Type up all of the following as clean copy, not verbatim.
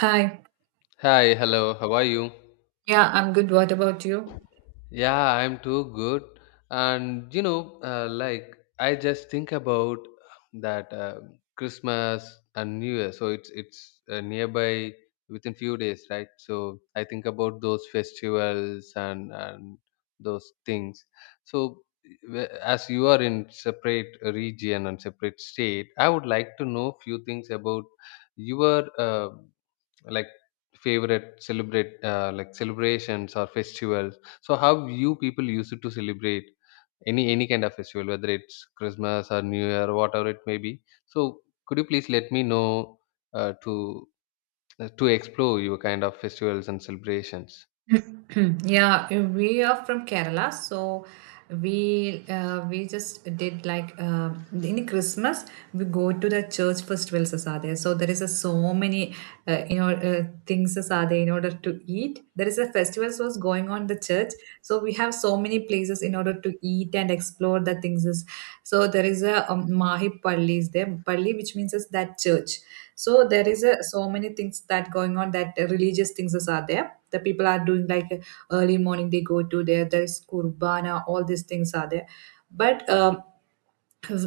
Hi. Hi, hello, how are you? Yeah, I'm good. What about you? Yeah, I'm too good. And you know, like I just think about that Christmas and New Year. So it's nearby within few days, right? So I think about those festivals and those things. So as you are in separate region and separate state, I would like to know few things about your like favorite celebrate like celebrations or festivals, so how you people used to celebrate any kind of festival, whether it's Christmas or New Year, whatever it may be. So could you please let me know uh, to to explore your kind of festivals and celebrations. Yeah, we are from Kerala, so we just did in Christmas we go to the church festivals as are there. So there is a so many things as are there in order to eat. There is a festivals was going on the church, so we have so many places in order to eat and explore the things. So there is a Mahi Palli is there, Palli which means is that church. So there is a so many things that going on that religious things is are there the people are doing like early morning they go to there there is kurbana all these things are there but um,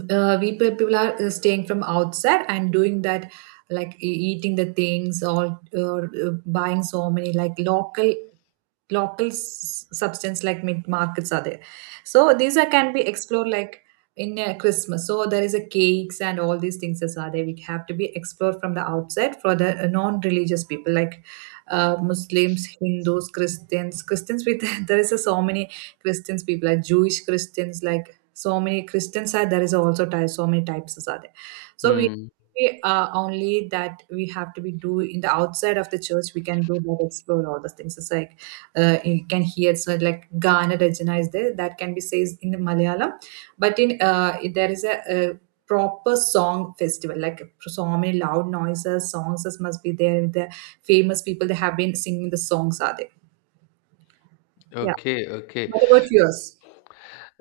uh, people are staying from outside and doing that like eating the things or buying so many like local substance like mid markets are there, so these are can be explored like in christmas. So there is a cakes and all these things as are there, we have to be explored from the outside for the non-religious people like muslims, hindus, christians, christians with there is a, so many christians people like jewish christians, like so many christians are there is also so many types as are there. So we Hmm. we, uh, only that we have to be do in the outside of the church we can do that explore all those things. It's like you can hear so like Gana Rajana is there that can be said in Malayalam, but in there is a proper song festival like so many loud noises songs must be there, the famous people they have been singing the songs are there. Yeah, Okay, okay. what about yours?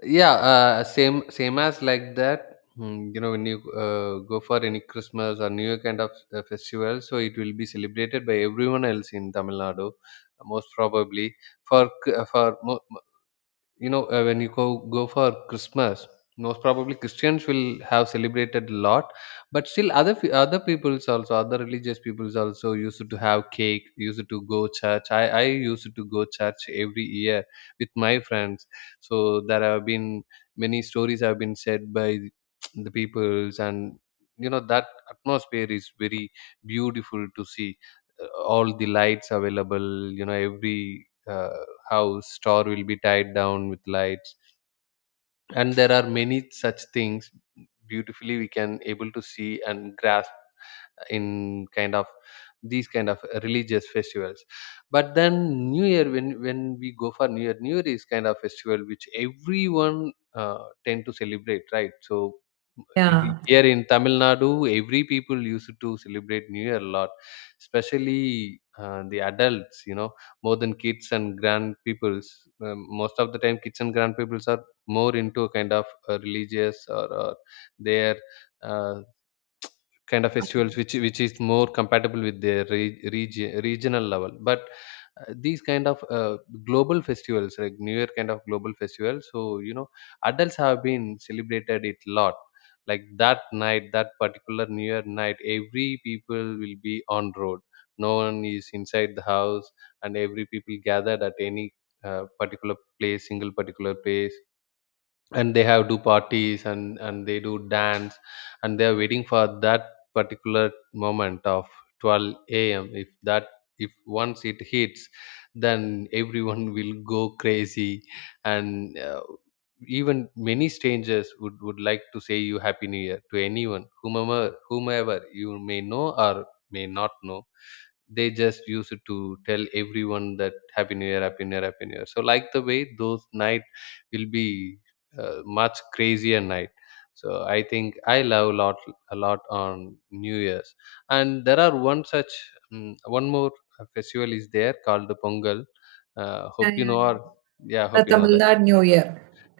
Yeah, same same as like that, mm, you know, when you go for any Christmas or New Year kind of festival, so it will be celebrated by everyone else in Tamil Nadu most probably. For c- for mo- You know, when you go for Christmas, most probably Christians will have celebrated a lot, but still other other peoples, also other religious peoples also used to have cake, used to go church. I used to go church every year with my friends. So there have been many stories have been said by the peoples, and you know that atmosphere is very beautiful to see. Uh, all the lights available, you know, every uh, house star will be tied down with lights, and there are many such things beautifully we can able to see and grasp in kind of these kind of religious festivals. But then New Year, when we go for New Year, New Year is kind of festival which everyone tend to celebrate, right? So in, Yeah, here in Tamil Nadu, every people used to celebrate New Year a lot, especially the adults, you know, more than kids and grand peoples. Most of the time, kids and grand peoples are more into a kind of religious or their uh, kind of festivals which is more compatible with their regional level, but these kind of global festivals, like New Year kind of global festival, so you know, adults have been celebrated it lot. Like that night, that particular New Year night, every people will be on road, no one is inside the house, and every people gathered at any particular place, single particular place, and they have do parties and they do dance, and they are waiting for that particular moment of 12 a.m. If that, if once it hits, then everyone will go crazy, and even many strangers would like to say you happy New Year to anyone, whomever, whomever you may know or may not know. They just use it to tell everyone that happy New Year, happy New Year, happy New Year. So like the way those night will be much crazier night, so I think I love a lot, a lot on New Year's. And there are one such, one more festival is there called the Pongal, yeah, hope you yeah, know, yeah. or yeah, The hope you know Tamil that. Nadu New Year.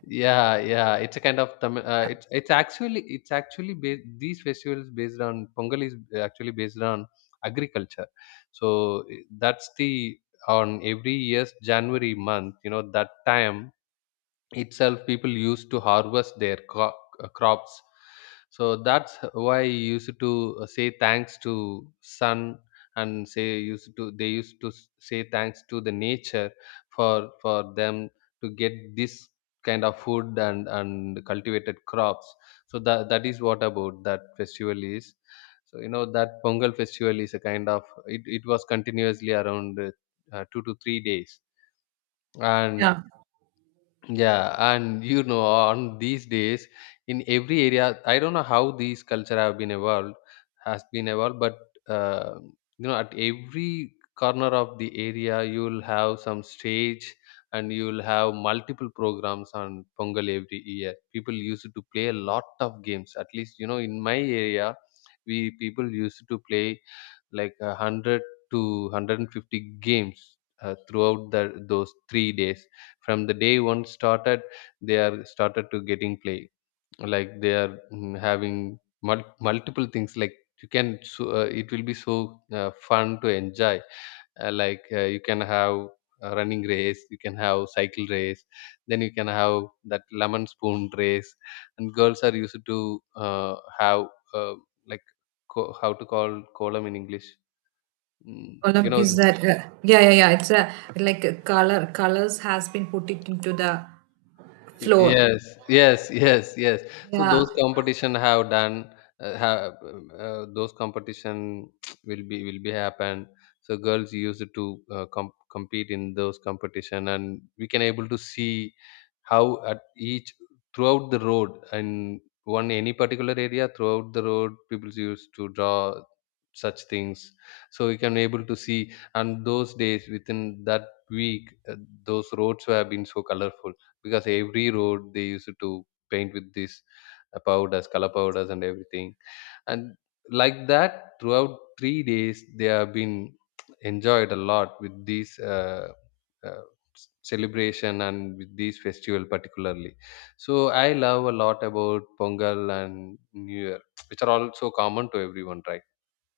Yeah, yeah, it's a kind of Tamil. Yeah, it's actually, it's actually based, these festivals based on Pongal is actually based on agriculture. So that's the, on every year's January month. You know, that time itself people used to harvest their crops. So that's why you used to say thanks to sun, and say used to, they used to say thanks to the nature for them to get this kind of food and cultivated crops. So that is what about that festival is. So you know that Pongal festival is a kind of, it was continuously around 2 to 3 days. And yeah. yeah, and you know, on these days, in every area, I don't know how these culture have been evolved, has been evolved, but uh, you know, at every corner of the area, you'll have some stage, and you'll have multiple programs on Pongal every year. People used to play a lot of games. At least, you know, in my area, we people used to play like a 100 to 150 games throughout the, those 3 days. From the day one started, they are started to getting play, like they are, mm, having multiple things, like you can so, it will be so fun to enjoy. Like, you can have a running race, you can have cycle race, then you can have that lemon spoon race, and girls are used to have, uh, like, how to call, kolam in English. Mm, you Column know, is that yeah, yeah, yeah, it's a like a color colors has been put it into the floor. yes, yes yes. So Yeah, those competition have done, have, those competition will be happen. So girls used to compete in those competition, and we can able to see how, at each, throughout the road and one any particular area throughout the road, people used to draw such things, so we can able to see. And those days within that week, those roads have been so colorful, because every road they used to paint with this powders color powders and everything. And like that, throughout 3 days, they have been enjoyed a lot with this uh, celebration and with this festival particularly. So I love a lot about Pongal and New Year, which are also common to everyone, right?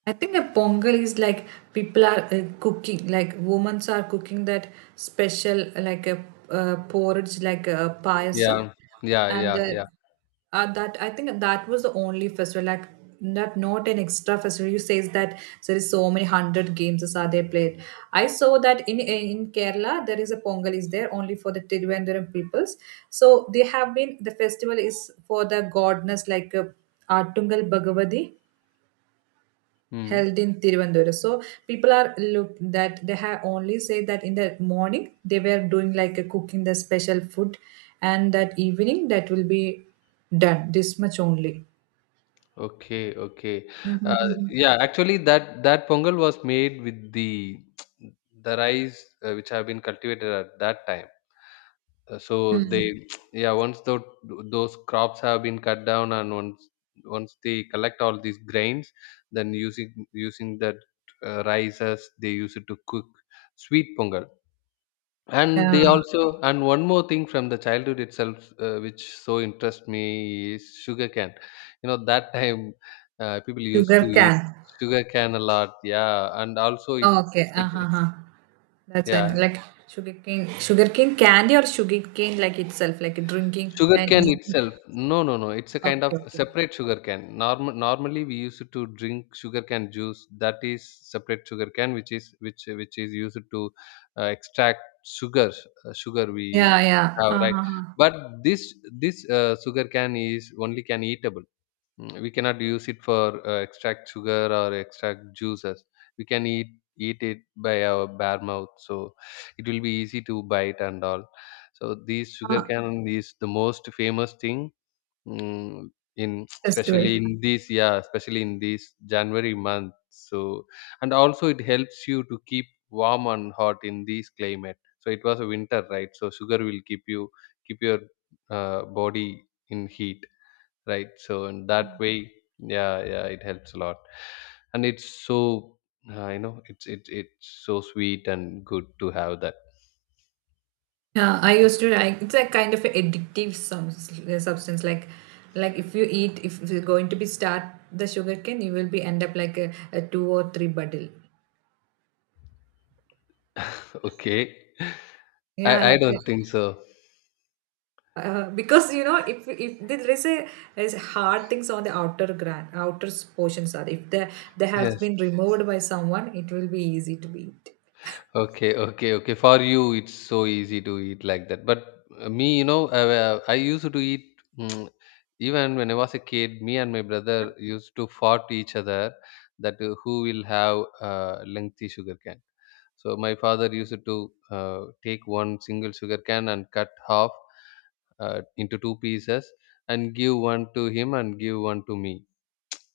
I think a pongal is like people are cooking, like women are cooking that special, like a porridge, like a payasam. Yeah, yeah, And yeah, yeah, that I think that was the only festival, like not an extra festival. You says that there is so many hundred games as are they played. I saw that in Kerala there is a pongal is there only for the Tiruvananthapuram peoples. So they have been the festival is for the godness like Artungal Bhagavati yeah. Mm. held in Tiruvandura. So people are look that they have only say that in the morning they were doing like a cooking the special food, and that evening that will be done this much only. Okay, okay. Uh, Mhm. yeah, actually, that Pongal was made with the the rice which have been cultivated at that time. So Mm. they, yeah, once those crops have been cut down and once they collect all these grains, then using that rice as they use it to cook sweet pongal. And they Yeah, also, and one more thing from the childhood itself, which so interests me is sugar cane. You know, that time people used to sugar eat can. sugar cane a lot. Yeah, and also it, Okay, uh it huh, huh. That's I know. yeah. Like sugar cane candy or sugar cane like itself, like drinking Sugar then cane eating. itself. No, no, no. It's a Okay, kind of okay, okay. separate sugar cane. Normal, normally we used to drink sugar cane juice. That is separate sugar cane, which is, which is used to extract sugar. Sugar we Yeah, yeah. have, Uh right, huh. but this sugar cane is only can eatable. Mm, we cannot use it for extract sugar or extract juices. We can eat, eat it by our bare mouth, so it will be easy to bite and all. So these sugar Uh, cane is the most famous thing, mm, in especially festival. in this, yeah, especially in this January month. So, and also it helps you to keep warm and hot in this climate, so it was a winter, right? So sugar will keep you, keep your body in heat, right? So in that way, yeah, yeah, it helps a lot. And it's so, you know, it's, it's so sweet and good to have that. Yeah, I used to like it's a kind of addictive some substance. Like if you eat, if you're going to be start the sugarcane, you will be end up like a two or three bottle. Okay. i Yeah, i like don't think so. Because you know if there is a there's hard things on the outer gran outer portions are, if the they have Yes. been removed by someone, it will be easy to eat. Okay, okay, okay, for you it's so easy to eat like that, but me, you know, I used to eat, mm, even when I was a kid, me and my brother used to fight each other that who will have lengthy sugarcane. So my father used to take one single sugar cane and cut half into two pieces and give one to him and give one to me.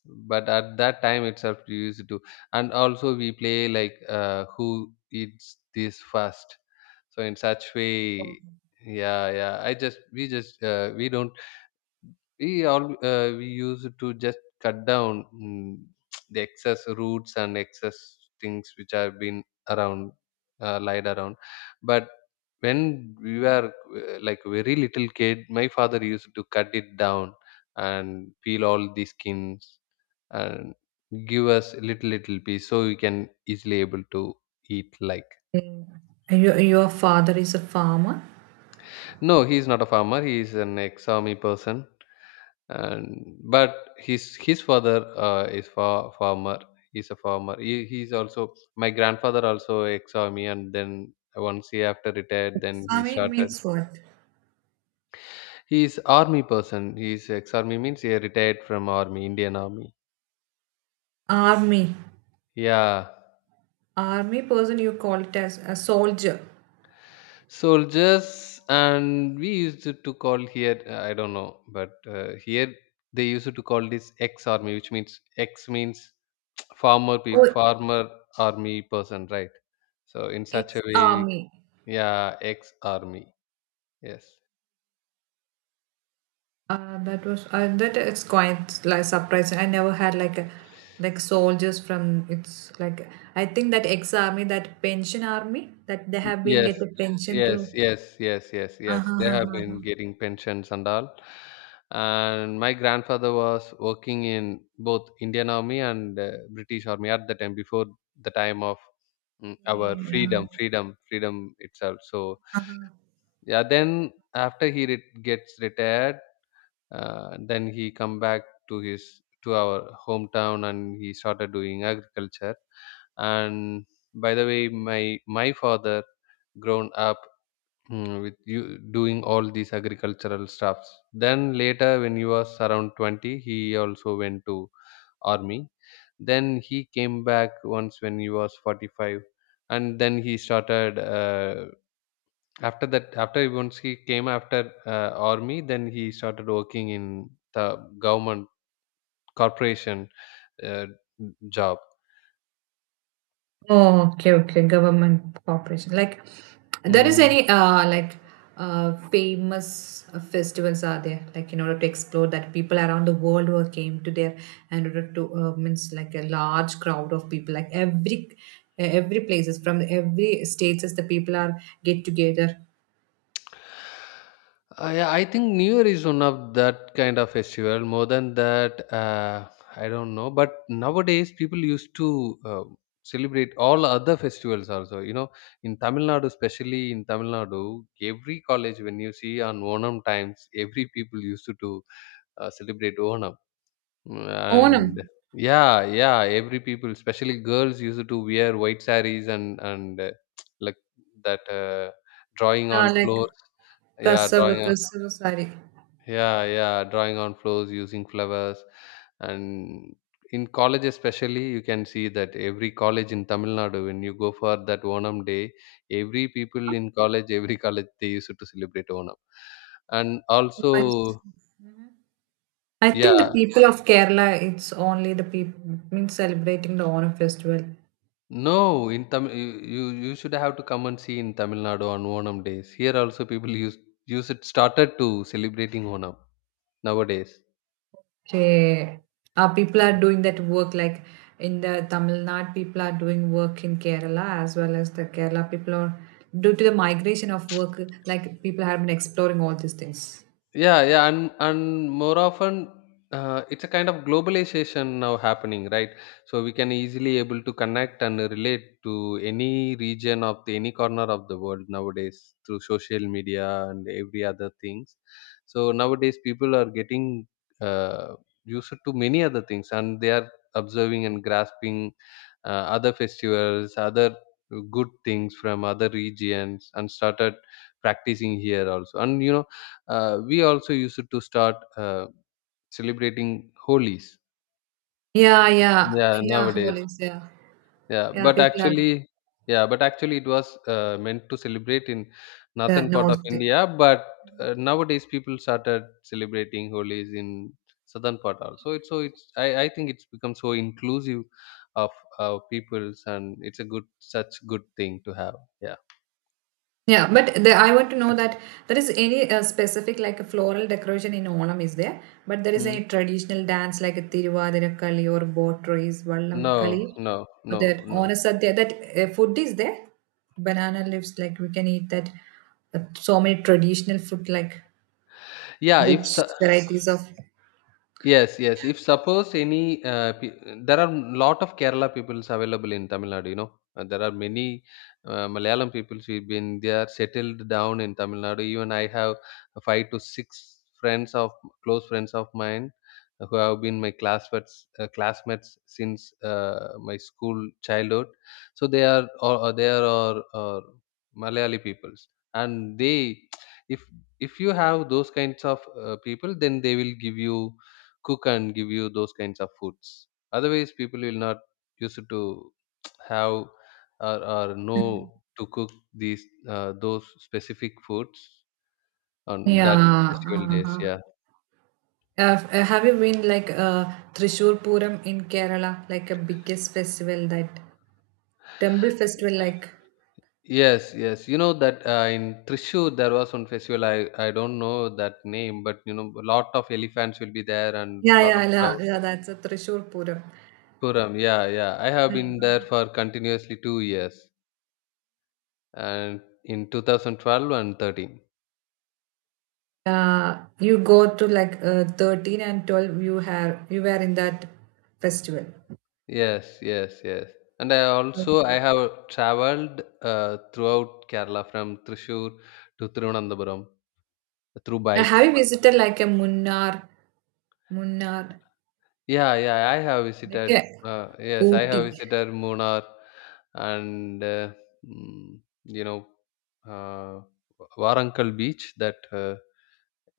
But at that time itself, we used to, and also we play like who eats this first. So in such way, yeah, yeah. I just, we just, we don't, we all, we used to just cut down, mm, the excess roots and excess things which have been around, lied around. But when we were like very little kid, my father used to cut it down and peel all the skins and give us little little piece, so we can easily able to eat like. Mm. Your father is a farmer. No, he is not a farmer, he is an ex army person. And but his father uh, is farmer, he's a farmer. He, he's also, my grandfather also ex army, and then once he after retired, then he Army started. means what? He's army person, he's ex army means he retired from army, Indian Army. Army. Yeah, Army person you call it as a soldier. soldiers, and we used to call here, I don't know, but here they used to call this ex army, which means ex means farmer peop Oh, farmer army person, right? So in ex such a way, we, army. yeah, ex-army. Yes, That was that it's quite like surprising. I never had like a like soldiers from it's like I think that ex army that pension army that they have been yes, get the Yeah. pension through. Yes. Uh-huh, They uh-huh, have been uh-huh. getting pensions and all. And my grandfather was working in both Indian Army and British Army at the time before the time of, mm, our Yeah. freedom, freedom itself. So Uh-huh. yeah, then after he gets retired, and then he come back to our hometown, and he started doing agriculture. And by the way, my father grown up, with you doing all these agricultural stuffs. Then later, when he was around 20, he also went to army. Then he came back once when he was 45, and then he started, after that, after once he came after, army, then he started working in the government corporation, uh, job. Oh, okay, okay. Government corporation. Like, there is Mm. any like famous festivals are there like in order to explore that people around the world who came to there and order to means like a large crowd of people like every places from every states as the people are get together. I think New Year is one of that kind of festival. More than that, I don't know. But nowadays, people used to, celebrate all other festivals also. You know, in Tamil Nadu, especially in Tamil Nadu, every college when you see on Onam times, every people used to celebrate Onam. Onam, And yeah, yeah, every people, especially girls, used to wear white sarees, and like that, drawing on like floors. Yeah, Kasava, drawing on, Kasava, sorry. yeah, yeah, drawing on floors using flowers. And in college especially, you can see that every college in Tamil Nadu, when you go for that Onam day, every people in college, every college, they used to celebrate Onam, and also, I think the yeah. people of Kerala, it's only the people means celebrating the Onam festival. No, in Tamil, you should have to come and see in Tamil Nadu on Onam days. Here also people use it, started to celebrating Onam nowadays. Okay. People are doing that work like in the Tamil Nadu, people are doing work in Kerala as well as the Kerala people are due to the migration of work, like people have been exploring all these things. Yeah, yeah, and more often, it's a kind of globalization now happening, right? So we can easily able to connect and relate to any region of any corner of the world nowadays through social media and every other things. So nowadays, people are getting, uh, used to many other things, and they are observing and grasping, other festivals, other good things from other regions, and started practicing here also. And we also used to start, celebrating holies. Yeah, yeah, Yeah, yeah, nowadays. holidays, yeah. Yeah, Yeah, but people are actually, yeah, but actually it was, meant to celebrate in the northern part of north. India. But nowadays people started celebrating holies in southern part also. It's so it's I think it's become so inclusive of our peoples, and it's a good such good thing to have. Yeah. Yeah, but the, I want to know that there is any specific like a floral decoration in Olam is there, but there is Hmm. any traditional dance like a Tiruvadirukali or boat race, No, Vallam Kali, no, or no, that no. Onasadya, that food is there, banana leaves like we can eat that, so many traditional food like Yeah. if which so- varieties of Yes, yes. If suppose any, there are lot of Kerala peoples available in Tamil Nadu. You know, there are many, Malayalam peoples who've been there settled down in Tamil Nadu. Even I have five to six friends of close friends of mine, who have been my classmates, uh, classmates since, my school childhood. So they are or they are or Malayali peoples, and they, if if you have those kinds of, people, then they will give you, cook and give you those kinds of foods. Otherwise people will not used to have, or Mm. know to cook these, those specific foods on that yeah. festival days. Uh-huh. Yeah. Have you been like Thrissur Puram in Kerala, like a biggest festival, that temple festival like? Yes, yes, you know that, in Trishur there was one festival. I don't know that name, but you know, a lot of elephants will be there, and Yeah, lot of yeah, yeah, crowd. yeah. That's a Trishul Puram. Puram, yeah, yeah, I have Yeah, been there uh-huh. for continuously 2 years, and in 2012 and 13. You go to like 13 and 12. You have you were in that festival. Yes, yes, yes. And I also, I Okay. have traveled, throughout Kerala from Thrissur to Thiruvananthapuram through Now, bike. have you visited like a Munnar, Munnar, Yeah, yeah, I have like visited. a Yes, I have Ooty? visited Munnar and, mm, you know, uh, Warangal beach. That,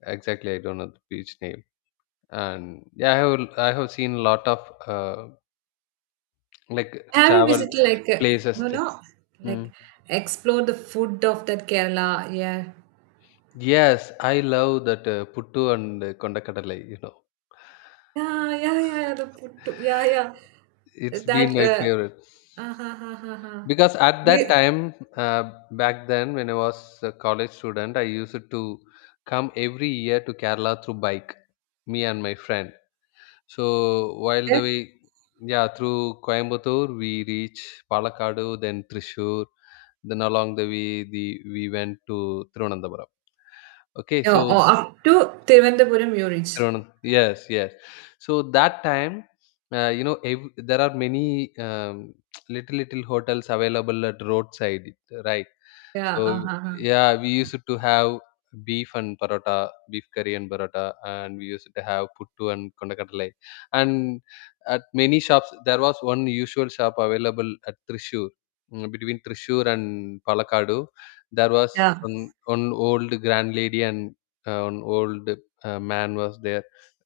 exactly I don't know the beach name. And yeah, I have seen a lot of, uh, like Have you travel visited like a, places no, there. no, Hmm. like explore the food of that Kerala? Yeah, Yes, I love that, puttu and, kondakadalai. You know, yeah, yeah, yeah, yeah, the food, too, yeah, yeah. it's That been my favorite, uh, ha, uh, because at that You. time, back then when I was a college student, I used to come every year to Kerala through bike, me and my friend. So while Eh? the way, yeah, through Coimbatore we reach Palakkadu, then Trishur, then along the way the we went to Thiruvananthapuram. Okay, Yeah, so or up to Thiruvananthapuram you reach. Thiruvanantha, yes, yes. So that time, you know, there are many, little little hotels available at roadside, right? Yeah, So uh-huh, uh-huh. yeah, we used to have beef and paratha, beef curry and paratha, and we used to have puttu and kondakadalai. And at many shops, there was one usual shop available at Trishur. Between Trishur and Palakkadu, there was Yeah. one old grand lady, and, an old man was there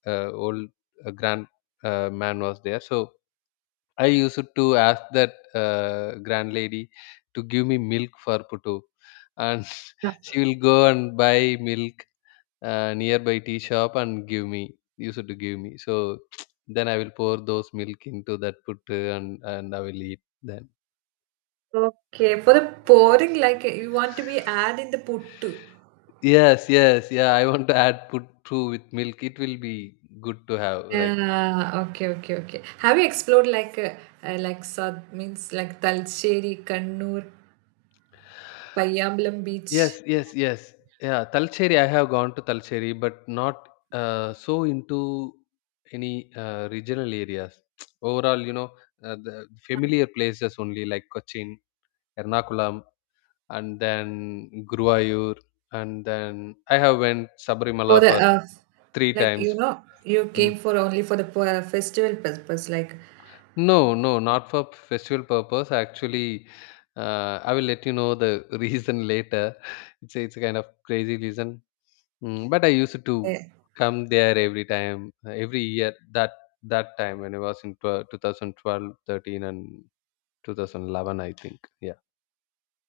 old grand man was there. So I used to ask that, grand lady to give me milk for putu, and Yeah. she will go and buy milk, nearby tea shop, and give me used to give me. So then I will pour those milk into that putu, and I will eat, then Okay. For the pouring, like you want to be add in the puttu. yes, yes. Yeah, I want to add put through with milk. It will be good to have, right? Yeah, okay, okay, okay. Have you explored like Sad means like Talcheri, Kannur, Payyambalam beach Yes, yes, yes. Yeah, Talcherry. I have gone to Talcherry, but not, so into any, regional areas. Overall, you know, the familiar places only, like Cochin, Ernakulam, and then Guruvayur, and then I have went for Sabrimala the for three like you times. know you came Mm. for only for the festival purpose like No, no, not for festival purpose. Actually, I will let you know the reason later. It's a kind of crazy reason. Mm, but I used to uh, come there every time, every year. That time when I was in thousand twelve, thirteen, and 2011, I think. Yeah.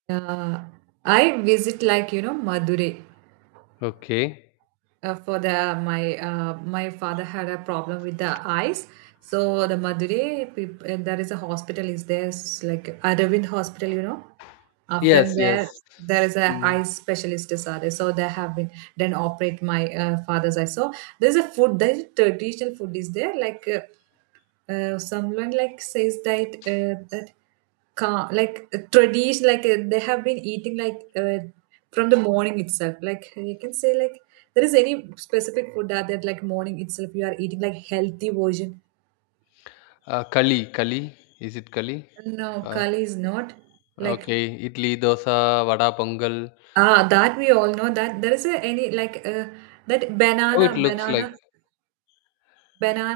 uh, I visit like you know Madurai. Okay. Uh, for the my my father had a problem with the eyes, so the madurai there is a hospital is there like aravind hospital, you know, from Yes. there Yes. there is a Mm. eye specialist disorder so they have been done operate my father's eye. So there's a food, there's a traditional food is there like someone like says that that like tradition like they have been eating like from the morning itself, like you can say like there is any specific food that like morning itself you are eating like healthy version. Kali. Kali. Is it Kali? No, Uh, Kali is not like okay. Idli, dosa, vada, pongal. ah that we all know that there is a, any like that Oh, banana it looks like, banana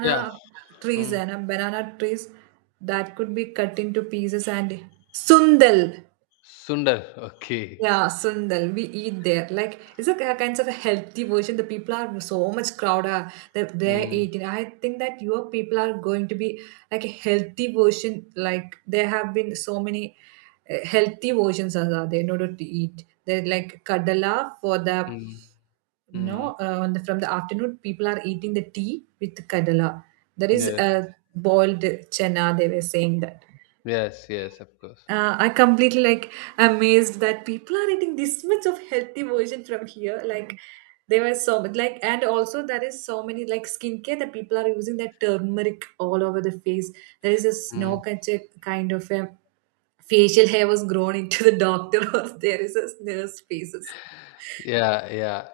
yeah. trees Mm. and banana trees that could be cut into pieces and sundal. Sundar. Okay. Yeah, Sundal, we eat there. Like, it's a kind of a healthy version. The people are so much crowded that they're Mm. eating. I think that your people are going to be like a healthy version. Like, there have been so many healthy versions as are there in order to eat. They're like kadala for the Mm. Mm. no, on the, from the afternoon, people are eating the tea with kadala. There is Yes. a boiled chana, they were saying that. Yes. Yes. Of course. I completely like amazed that people are eating this much of healthy version from here. Like there were so much like and also there is so many like skincare that people are using that turmeric all over the face. There is this Mm. no kind of a facial hair was grown into the doctor or there is a nurse faces. Yeah, yeah.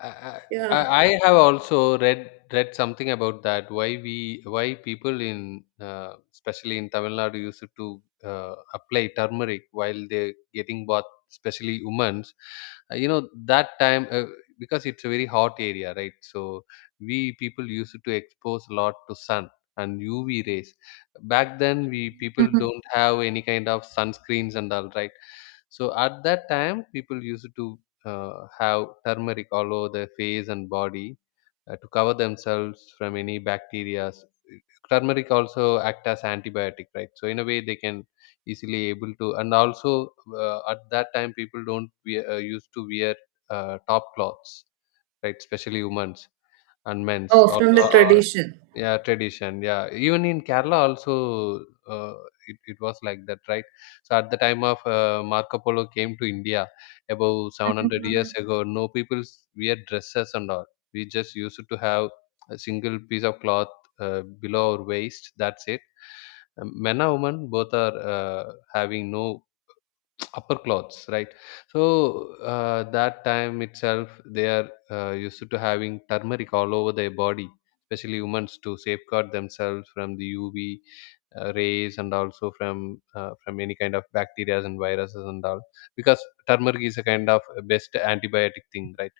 I, Yeah. I I have also read something about that. Why people in, especially in Tamil Nadu, used to, apply turmeric while they're getting bath, especially women's. You know that time, because it's a very hot area, right? So we people used to expose a lot to sun and UV rays. Back then, we people don't have any kind of sunscreens and all, right? So at that time, people used to, have turmeric all over their face and body, to cover themselves from any bacteria. Turmeric also act as antibiotic, right? So in a way, they can easily able to. And also, at that time, people don't we used to wear, top cloths, right? Especially women's and men's. Oh, from the tradition. Yeah, tradition. Yeah, even in Kerala also, it was like that, right? So at the time of, Marco Polo came to India about 700 years ago. No people wear dresses and all. We just used to have a single piece of cloth, below our waist. That's it. Men and women both are, having no upper clothes, right? So, that time itself they are, used to having turmeric all over their body, especially women's, to safeguard themselves from the UV, rays, and also from any kind of bacteria and viruses and all, because turmeric is a kind of best antibiotic thing, right?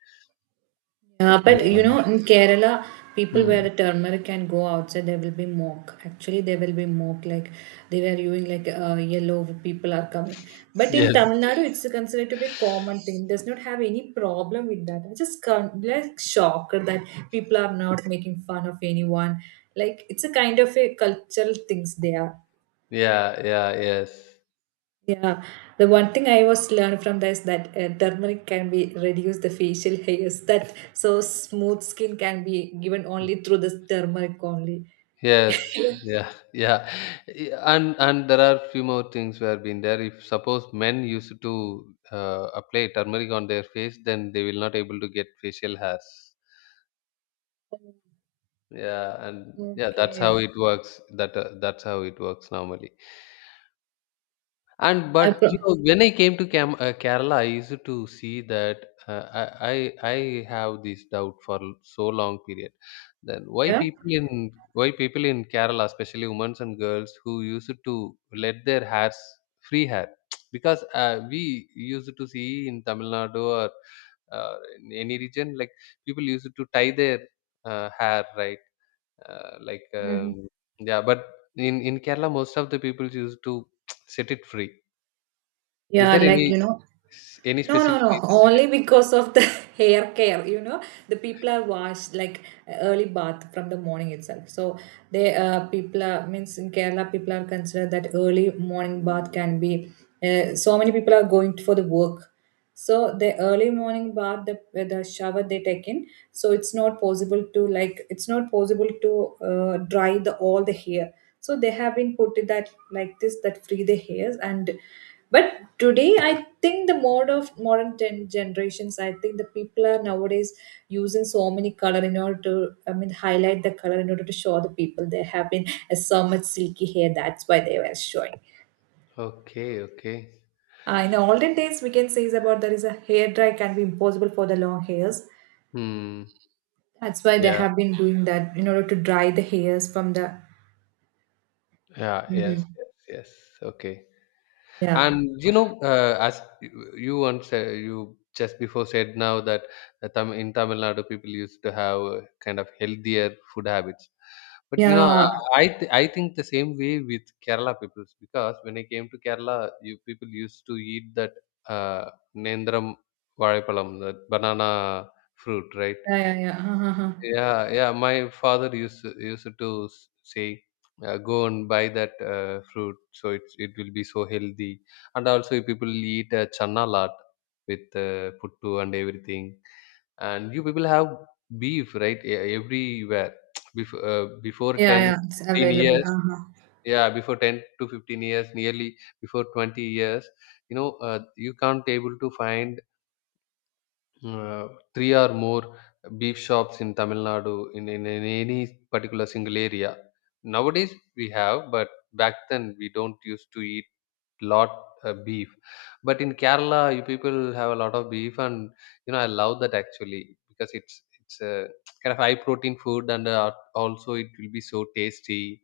Yeah, but you Yeah. know, in Kerala, people wear Hmm. the turmeric and go outside, there will be mock. Actually, there will be mock, like they were doing like yellow, people are coming. But in Yes, Tamil Nadu, it's considered to be a common thing. Does not have any problem with that. I just can't, like shocked that people are not making fun of anyone. Like it's a kind of a cultural things there. yeah, yeah, yes. Yeah, the one thing I was learned from this that turmeric can be reduce the facial hairs. That so smooth skin can be given only through this turmeric only. Yes, yeah, yeah, and there are few more things where been there. If suppose men used to, apply turmeric on their face, then they will not able to get facial hairs. Yeah, and yeah, that's Okay. how it works. That, that's how it works normally. And I but you pro- know, when I came to Kerala, I used to see that, uh, I, I have this doubt for, so long period. Then yeah. Why people in Kerala, especially women and girls, who used to let their hairs free hair, because, we used to see in Tamil Nadu or, uh, in any region, like people used to tie their, hair, right? Like, Mhm. Yeah, but in Kerala, most of the people used to set it free. Is Yeah, there like any you know. No, no, specific no. reason behind? Only because of the hair care. You know, the people are washed like early bath from the morning itself. So they people are means in Kerala people are considered that early morning bath can be. So many people are going for the work. So the early morning bath, the shower they take in. So it's not possible to like it's not possible to dry the all the hair. So they have been put it that like this that free the hairs and but today I think the mode of modern ten generations I think the people are nowadays using so many color in order to I mean highlight the color in order to show the people they have been so much silky hair that's why they were showing Okay, okay. In the olden days we can say is about there is a hair dry can be impossible for the long hairs, Hmm. that's why they Yeah, have been doing that in order to dry the hairs from the yeah, yes, Mhm. yes, yes. Okay. Yeah, And you know, as you once, you just before said now that, Tamil Nadu people used to have, kind of healthier food habits. But you know, yeah, I think the same way with Kerala people, because when I came to Kerala, you people used to eat that, uh, Nendram vazhaipalam, that banana fruit, right? yeah, yeah, yeah, uh-huh, uh-huh. Yeah, yeah. My father used to, say, "Go and buy that, fruit, so it will be so healthy." And also, you people eat, chana lot with, puttu and everything. And you people have beef, right? Everywhere. Before, before Yeah, ten yeah, to it's fifteen available, years, uh-huh. yeah, before 10 to 15 years, nearly before 20 years, you know, you can't able to find, uh, 3 or more beef shops in Tamil Nadu in any particular single area. Nowadays we have, but back then we don't used to eat lot, beef. But in Kerala, you people have a lot of beef, and you know I love that actually, because it's a kind of high protein food, and, also it will be so tasty.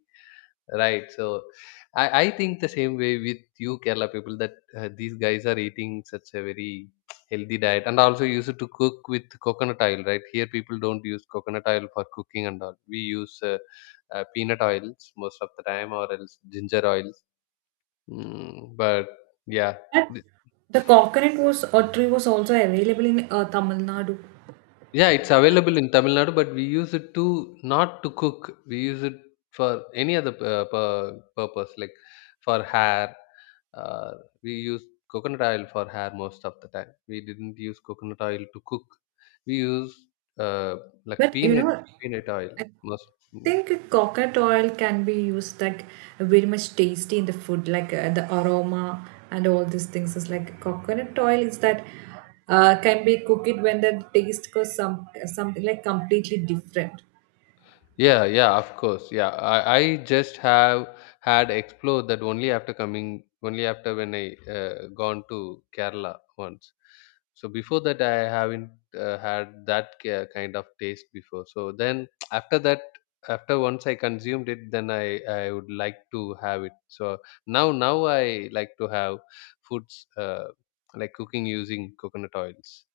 Right. So, I think the same way with you Kerala people, that, these guys are eating such a very healthy diet, and also used to cook with coconut oil, right? Here people don't use coconut oil for cooking and all. We use, peanut oils most of the time, or else ginger oils. Mm, but yeah. But the coconut was or tree was also available in Tamil Nadu. Yeah, it's available in Tamil Nadu, but we use it to not to cook. We use it for any other, purpose, like for hair. Uh, we use coconut oil for hair most of the time. We didn't use coconut oil to cook. We use, uh, like But you know, peanut oil I most. think coconut oil can be used like very much tasty in the food, like the aroma and all these things is like coconut oil is that can be cooked when the taste goes some something like completely different. Yeah, yeah, of course. Yeah, I just have had explored that only after coming, only after when I, gone to Kerala once. So before that, I haven't, had that kind of taste before. So then after that, after once I consumed it, then I would like to have it. So now I like to have foods, like cooking using coconut oils.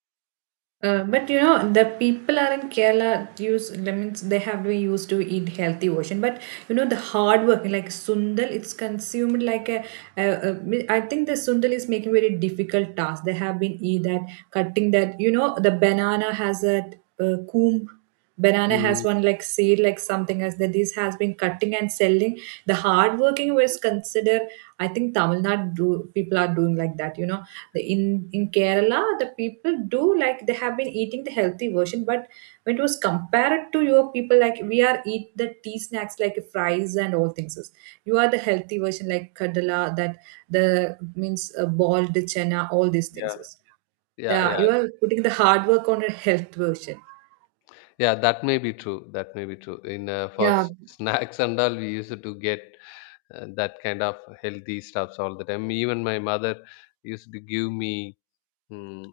But you know the people are in Kerala use lemons they have been used to eat healthy version, but you know the hard work like sundal it's consumed like a I think the sundal is making very difficult task they have been eat that cutting that you know the banana has a coomb, banana has Mm. one like seed like something as that this has been cutting and selling the hard working was considered. I think Tamil Nadu do, people are doing like that. You know in kerala the people do like they have been eating the healthy version but when it was compared to your people, like we are eat the tea snacks like fries and all things else. You are the healthy version like kadala that the means boiled chana, all these Yeah, things is the yeah, yeah. you are putting the hard work on a health version. Yeah, that may be true. That may be true. In, for Yeah. Snacks and all, we used to get, that kind of healthy stuffs all the time. Even my mother used to give me, mm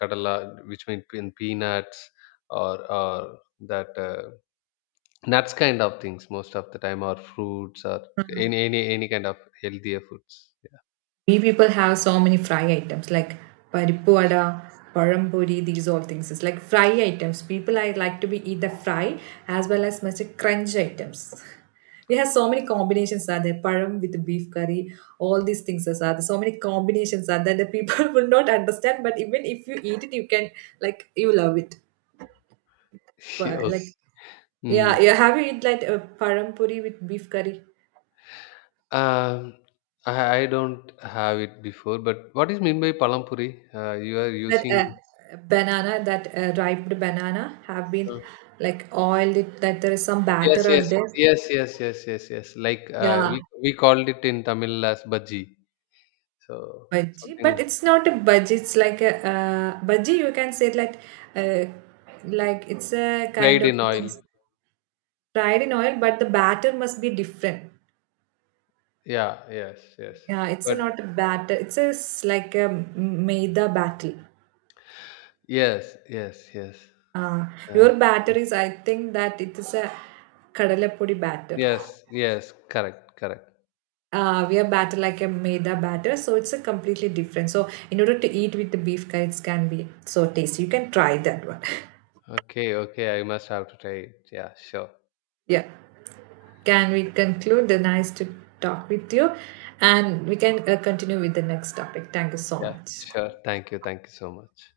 kadala, which means in peanuts, or that, nuts kind of things most of the time, or fruits, or any kind of healthier foods. Yeah. We people have so many fry items like പരിപ്പ് വട, പഴം, these all things. It's like fry items. People I like to be eat the fry as well as much crunch items. We have so many combinations are there. Param with beef curry, all these things are there. So many combinations are there that the people will not understand. But even if you eat it, you can like you love it. But Okay. like Mm. yeah, yeah. Have you eat like a param with beef curry? Um, I don't have it before, but what is mean by palampuri? You are That using. Banana that ripened banana have been Uh, like oiled it, that there is some yes, batter as yes, there. yes, yes, yes, yes, yes. Like, Yeah, we called it in Tamil as bhaji. So bhaji, something but like it's not a bhaji, it's like a bhaji you can say uh, like it's a kind fried of in oil. things fried in oil but the batter must be different. Yeah, yes, yes. Yeah, it's But not a batter, it's a like a maida batter. yes, yes, yes. Uh, Yeah. your batter is I think that it is a kadalapodi batter. Yes, yes, correct, correct. We have batter like a maida batter, so it's a completely different. So in order to eat with the beef curry, it can be so tasty. You can try that one. Okay, okay. I must have to try it. Yeah, sure. Yeah. Can we conclude? The nice to talk with you, and we can continue with the next topic. Thank you so Yeah, much. sure. Thank you. Thank you so much.